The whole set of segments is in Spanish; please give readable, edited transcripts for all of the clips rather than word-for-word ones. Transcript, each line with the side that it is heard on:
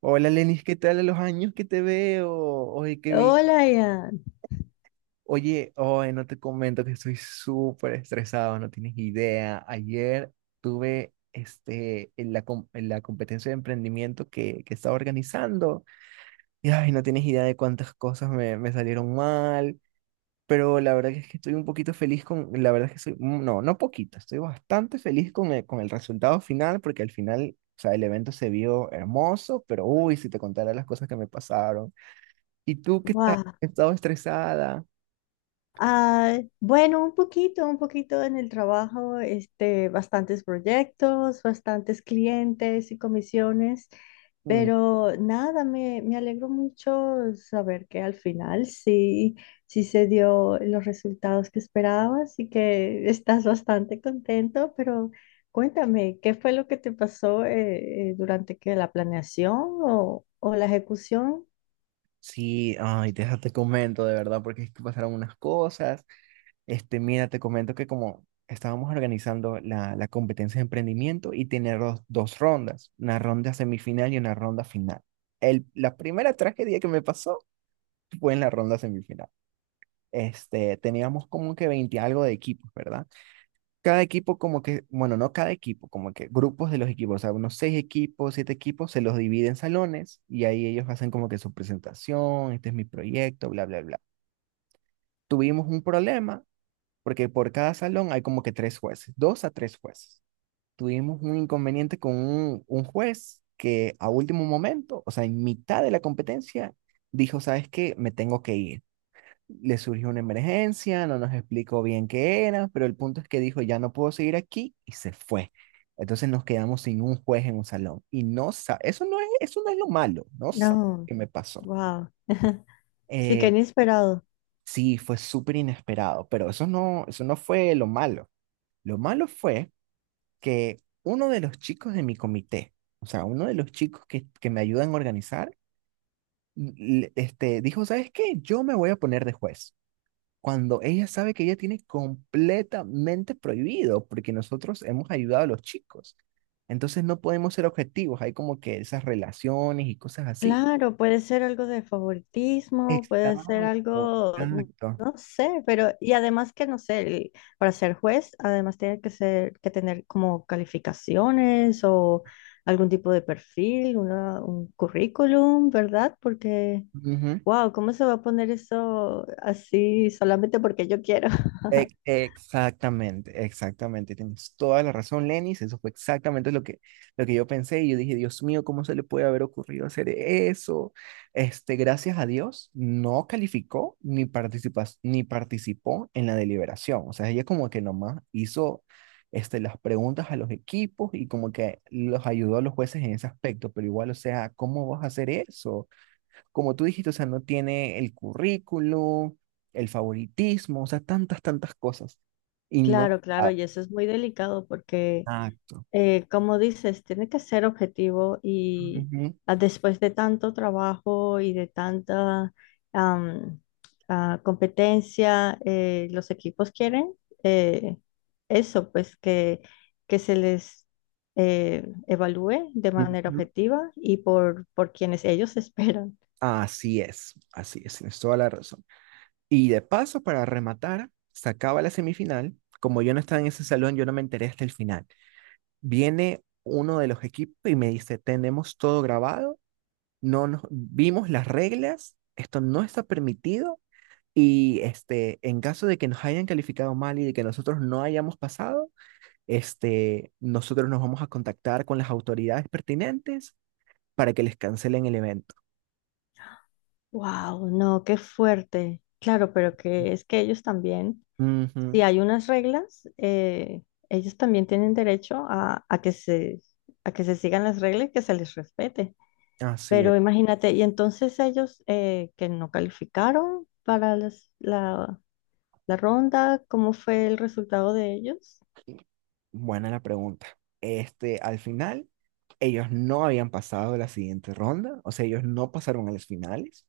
right: Hola, Lenis, ¿qué tal? A los años que te veo. Oye, qué vi.
left: Hola, Ian.
right: Oye, oye, no te comento que estoy súper estresado, no tienes idea. Ayer tuve este, en la competencia de emprendimiento que estaba organizando, y ay, no tienes idea de cuántas cosas me salieron mal, pero la verdad que es que estoy un poquito feliz con, la verdad es que soy, no, no poquito, estoy bastante feliz con el resultado final, porque al final, o sea, el evento se vio hermoso, pero uy, si te contara las cosas que me pasaron. ¿Y tú qué estás?
left: Guau.
right: ¿Has estado estresada?
left: Ah, bueno, un poquito en el trabajo, bastantes proyectos, bastantes clientes y comisiones,
right: Mm.
left: pero nada, me alegro mucho saber que al final sí, sí se dio los resultados que esperabas y que estás bastante contento, pero cuéntame, ¿qué fue lo que te pasó durante que la planeación o la ejecución?
right: Sí, ay, deja, te comento de verdad, porque es que pasaron unas cosas. Este, mira, te comento que como estábamos organizando la competencia de emprendimiento y tener dos rondas, una ronda semifinal y una ronda final. La primera tragedia que me pasó fue en la ronda semifinal. Este, teníamos como que 20 algo de equipos, ¿verdad? Cada equipo como que, bueno, no cada equipo, como que grupos de los equipos, o sea, unos seis equipos, siete equipos, se los divide en salones y ahí ellos hacen como que su presentación, este es mi proyecto, bla, bla, bla. Tuvimos un problema porque por cada salón hay como que tres jueces, dos a tres jueces. Tuvimos un inconveniente con un juez que a último momento, o sea, en mitad de la competencia, dijo, ¿sabes qué? Me tengo que ir, le surgió una emergencia, no nos explicó bien qué era, pero el punto es que dijo, ya no puedo seguir aquí, y se fue. Entonces nos quedamos sin un juez en un salón, y eso no es lo malo, no sabe
left: No,
right: qué me pasó.
left: wow. Sí, que
right: Eh,
left: inesperado.
right: sí, fue súper inesperado, pero eso no fue lo malo. Lo malo fue que uno de los chicos de mi comité, o sea, uno de los chicos que me ayudan a organizar, este, dijo, ¿sabes qué? Yo me voy a poner de juez, cuando ella sabe que ella tiene completamente prohibido, porque nosotros hemos ayudado a los chicos. Entonces no podemos ser objetivos, hay como que esas relaciones y cosas así.
left: Claro, puede ser algo de favoritismo, puede ser
right: Exacto, exacto.
left: no sé, pero y además que no sé, para ser juez, además tiene que ser que tener como calificaciones o algún tipo de perfil, un currículum, ¿verdad? Porque,
right: Ujú.
left: wow, ¿cómo se va a poner eso así solamente porque yo quiero?
right: Exactamente, exactamente. Tienes toda la razón, Lenis. Eso fue exactamente lo que yo pensé. Y yo dije, Dios mío, ¿cómo se le puede haber ocurrido hacer eso? Este, gracias a Dios, no calificó ni ni participó en la deliberación. O sea, ella como que nomás hizo este, las preguntas a los equipos y como que los ayudó a los jueces en ese aspecto. Pero igual, o sea, ¿cómo vas a hacer eso? Como tú dijiste, o sea, no tiene el currículo, el favoritismo, o sea, tantas, tantas cosas. Y no.
left: Claro, claro,
right: Ah.
left: y eso es muy delicado porque
right: Exacto.
left: como dices, tiene que ser objetivo y
right: Ujú,
left: después de tanto trabajo y de tanta am, competencia, los equipos quieren eh, eso, pues que se les evalúe de manera
right: ujú.
left: objetiva y por quienes ellos esperan.
right: Así es, tienes toda la razón. Y de paso, para rematar, se acaba la semifinal. Como yo no estaba en ese salón, yo no me enteré hasta el final. Viene uno de los equipos y me dice, tenemos todo grabado, no nos vimos las reglas, esto no está permitido. Y este, en caso de que nos hayan calificado mal y de que nosotros no hayamos pasado, este, nosotros nos vamos a contactar con las autoridades pertinentes para que les cancelen el evento.
left: Wow, no, qué fuerte. Claro, pero que es que ellos también
right: Ujú.
left: si hay unas reglas, ellos también tienen derecho a que se sigan las reglas y que se les respete.
right: Así es.
left: Pero imagínate, y entonces ellos que no calificaron para la ronda, ¿cómo fue el resultado de ellos?
right: Buena la pregunta. Este, al final, ellos no habían pasado la siguiente ronda, o sea, ellos no pasaron a las finales.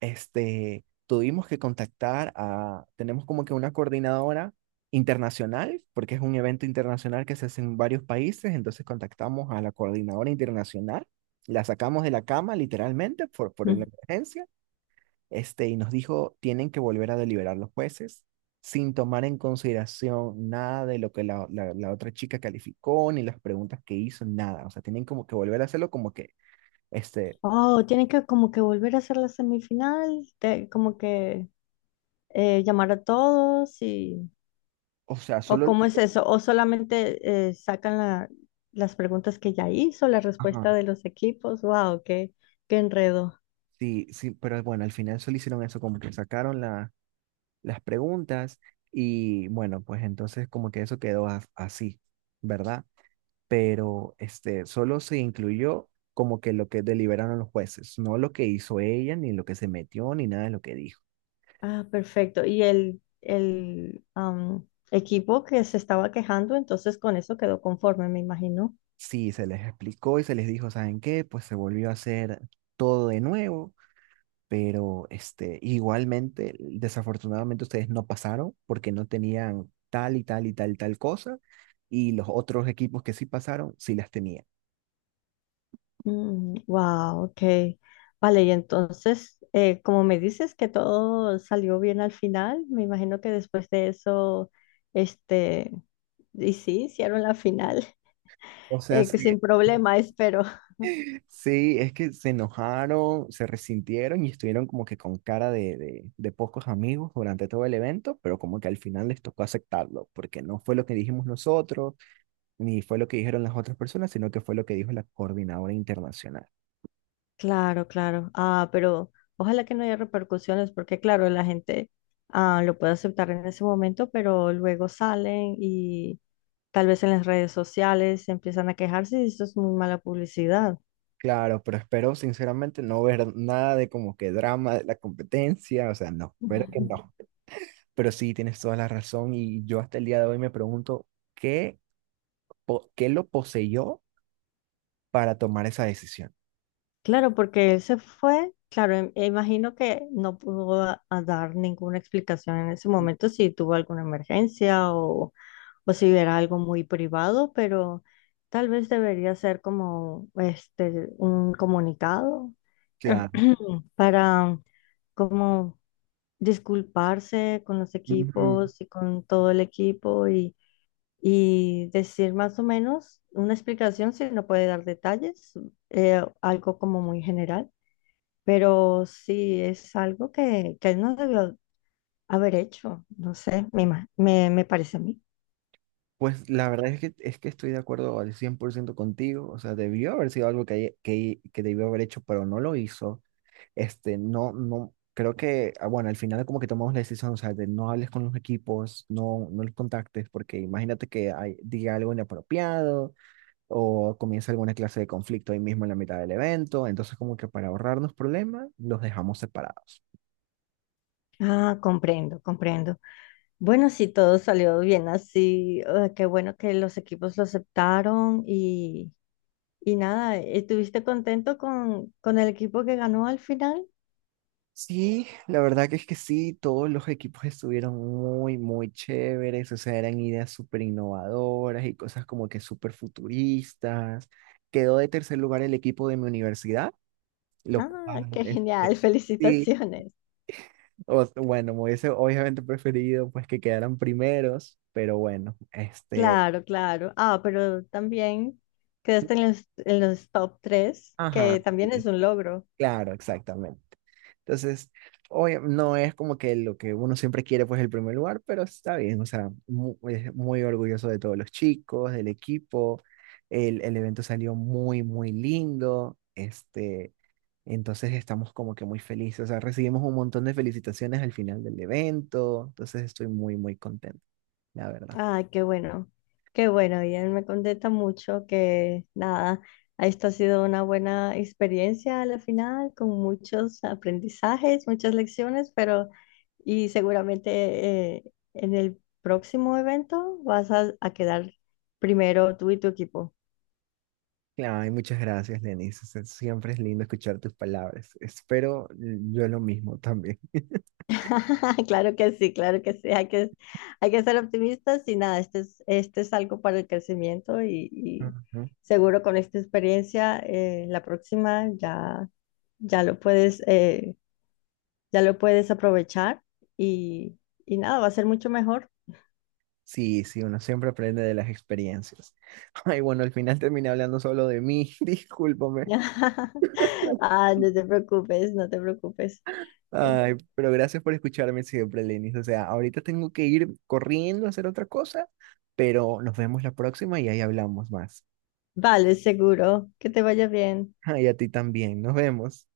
right: Este, tuvimos que contactar a, tenemos como que una coordinadora internacional, porque es un evento internacional que se hace en varios países, entonces contactamos a la coordinadora internacional, la sacamos de la cama literalmente por la
left: Mm.
right: emergencia, este, y nos dijo, tienen que volver a deliberar los jueces sin tomar en consideración nada de lo que la otra chica calificó, ni las preguntas que hizo, nada. O sea, tienen como que volver a hacerlo como que, este,
left: Oh, tienen que como que volver a hacer la semifinal, como que llamar a todos y
right: o sea,
left: ¿O
right: solo...
left: cómo es eso? ¿O solamente sacan las preguntas que ya hizo, la
right: Ajá.
left: respuesta de los equipos? ¡Wow! ¡Qué, qué enredo!
right: Sí, sí, pero bueno, al final solo hicieron eso, como que sacaron las preguntas, y bueno, pues entonces como que eso quedó así, ¿verdad? Pero este, solo se incluyó como que lo que deliberaron los jueces, no lo que hizo ella, ni lo que se metió, ni nada de lo que dijo.
left: Ah, perfecto. Y el equipo que se estaba quejando, entonces con eso quedó conforme, me imagino.
right: Sí, se les explicó y se les dijo, ¿saben qué? Pues se volvió a hacer todo de nuevo, pero este, igualmente, desafortunadamente, ustedes no pasaron porque no tenían tal y tal y tal tal cosa, y los otros equipos que sí pasaron sí las tenían.
left: Mm, ¡Wow! Ok. Vale, y entonces, como me dices que todo salió bien al final, me imagino que después de eso, este, y sí, hicieron la final,
right: O sea, sí,
left: que sin problema, espero.
right: sí, es que se enojaron, se resintieron y estuvieron como que con cara de, pocos amigos durante todo el evento, pero como que al final les tocó aceptarlo, porque no fue lo que dijimos nosotros, ni fue lo que dijeron las otras personas, sino que fue lo que dijo la coordinadora internacional.
left: Claro, claro. Ah, pero ojalá que no haya repercusiones, porque claro, la gente lo puede aceptar en ese momento, pero luego salen y tal vez en las redes sociales empiezan a quejarse y eso es muy mala publicidad.
right: Claro, pero espero sinceramente no ver nada de como que drama de la competencia, o sea, no, espero que
left: Ujú.
right: no. Pero sí, tienes toda la razón, y yo hasta el día de hoy me pregunto qué, qué lo poseyó para tomar esa decisión.
left: Claro, porque él se fue, claro, imagino que no pudo a dar ninguna explicación en ese momento si tuvo alguna emergencia o si era algo muy privado, pero tal vez debería ser como este un comunicado
right: Claro.
left: para como disculparse con los
right: Ujú.
left: equipos y con todo el equipo y decir más o menos una explicación si no puede dar detalles, algo como muy general, pero sí es algo que él no debió haber hecho, no sé, me parece a mí.
right: Pues la verdad es que estoy de acuerdo al 100% contigo, o sea, debió haber sido algo que debió haber hecho, pero no lo hizo. Este, no, no, creo que, ah, bueno, al final como que tomamos la decisión, o sea, de no hables con los equipos, no los contactes, porque imagínate que diga algo inapropiado, o comienza alguna clase de conflicto ahí mismo en la mitad del evento, entonces como que para ahorrarnos problemas, los dejamos separados.
left: Ah, comprendo, comprendo. Bueno, sí, todo salió bien así. Ah, qué bueno que los equipos lo aceptaron. Y nada, ¿estuviste contento con el equipo que ganó al final?
right: Sí, la verdad que es que sí, todos los equipos estuvieron muy, muy chéveres, o sea, eran ideas súper innovadoras y cosas como que súper futuristas. Quedó de tercer lugar el equipo de mi universidad. Lo
left: Ah,
right: cual,
left: qué genial,
right: este, sí,
left: felicitaciones.
right: bueno, me hubiese obviamente preferido, pues, que quedaran primeros, pero bueno, este,
left: Claro, claro. Ah, pero también quedaste en los top 3,
right: ajá,
left: que también
right: sí,
left: es un logro.
right: claro, exactamente. Entonces, hoy no es como que lo que uno siempre quiere, pues el primer lugar, pero está bien, o sea, es muy, orgulloso de todos los chicos, del equipo, el evento salió muy, muy lindo, este, entonces estamos como que muy felices, o sea, recibimos un montón de felicitaciones al final del evento, entonces estoy muy, muy contento, la verdad.
left: Ah, qué bueno, qué bueno. Y él me contenta mucho que nada, esto ha sido una buena experiencia a la final, con muchos aprendizajes, muchas lecciones, pero y seguramente eh, en el próximo evento vas a quedar primero tú y tu equipo.
right: Ay, muchas gracias, Lenis. O sea, siempre es lindo escuchar tus palabras. Espero yo lo mismo también.
left: Claro que sí, claro que sí. Hay que ser optimistas y nada, este es algo para el crecimiento y seguro con esta experiencia, la próxima ya. ya lo puedes, eh, ya lo puedes aprovechar y, y nada, va a ser mucho mejor.
right: Sí, sí, uno siempre aprende de las experiencias. Ay, bueno, al final terminé hablando solo de mí, discúlpame.
left: Ah, no te preocupes, no te preocupes. Eh,
right: Ay, pero gracias por escucharme siempre, Lenis. O sea, ahorita tengo que ir corriendo a hacer otra cosa, pero nos vemos la próxima, y ahí hablamos más.
left: Vale, seguro. Que te vaya bien.
right: Ay, a ti también, nos vemos.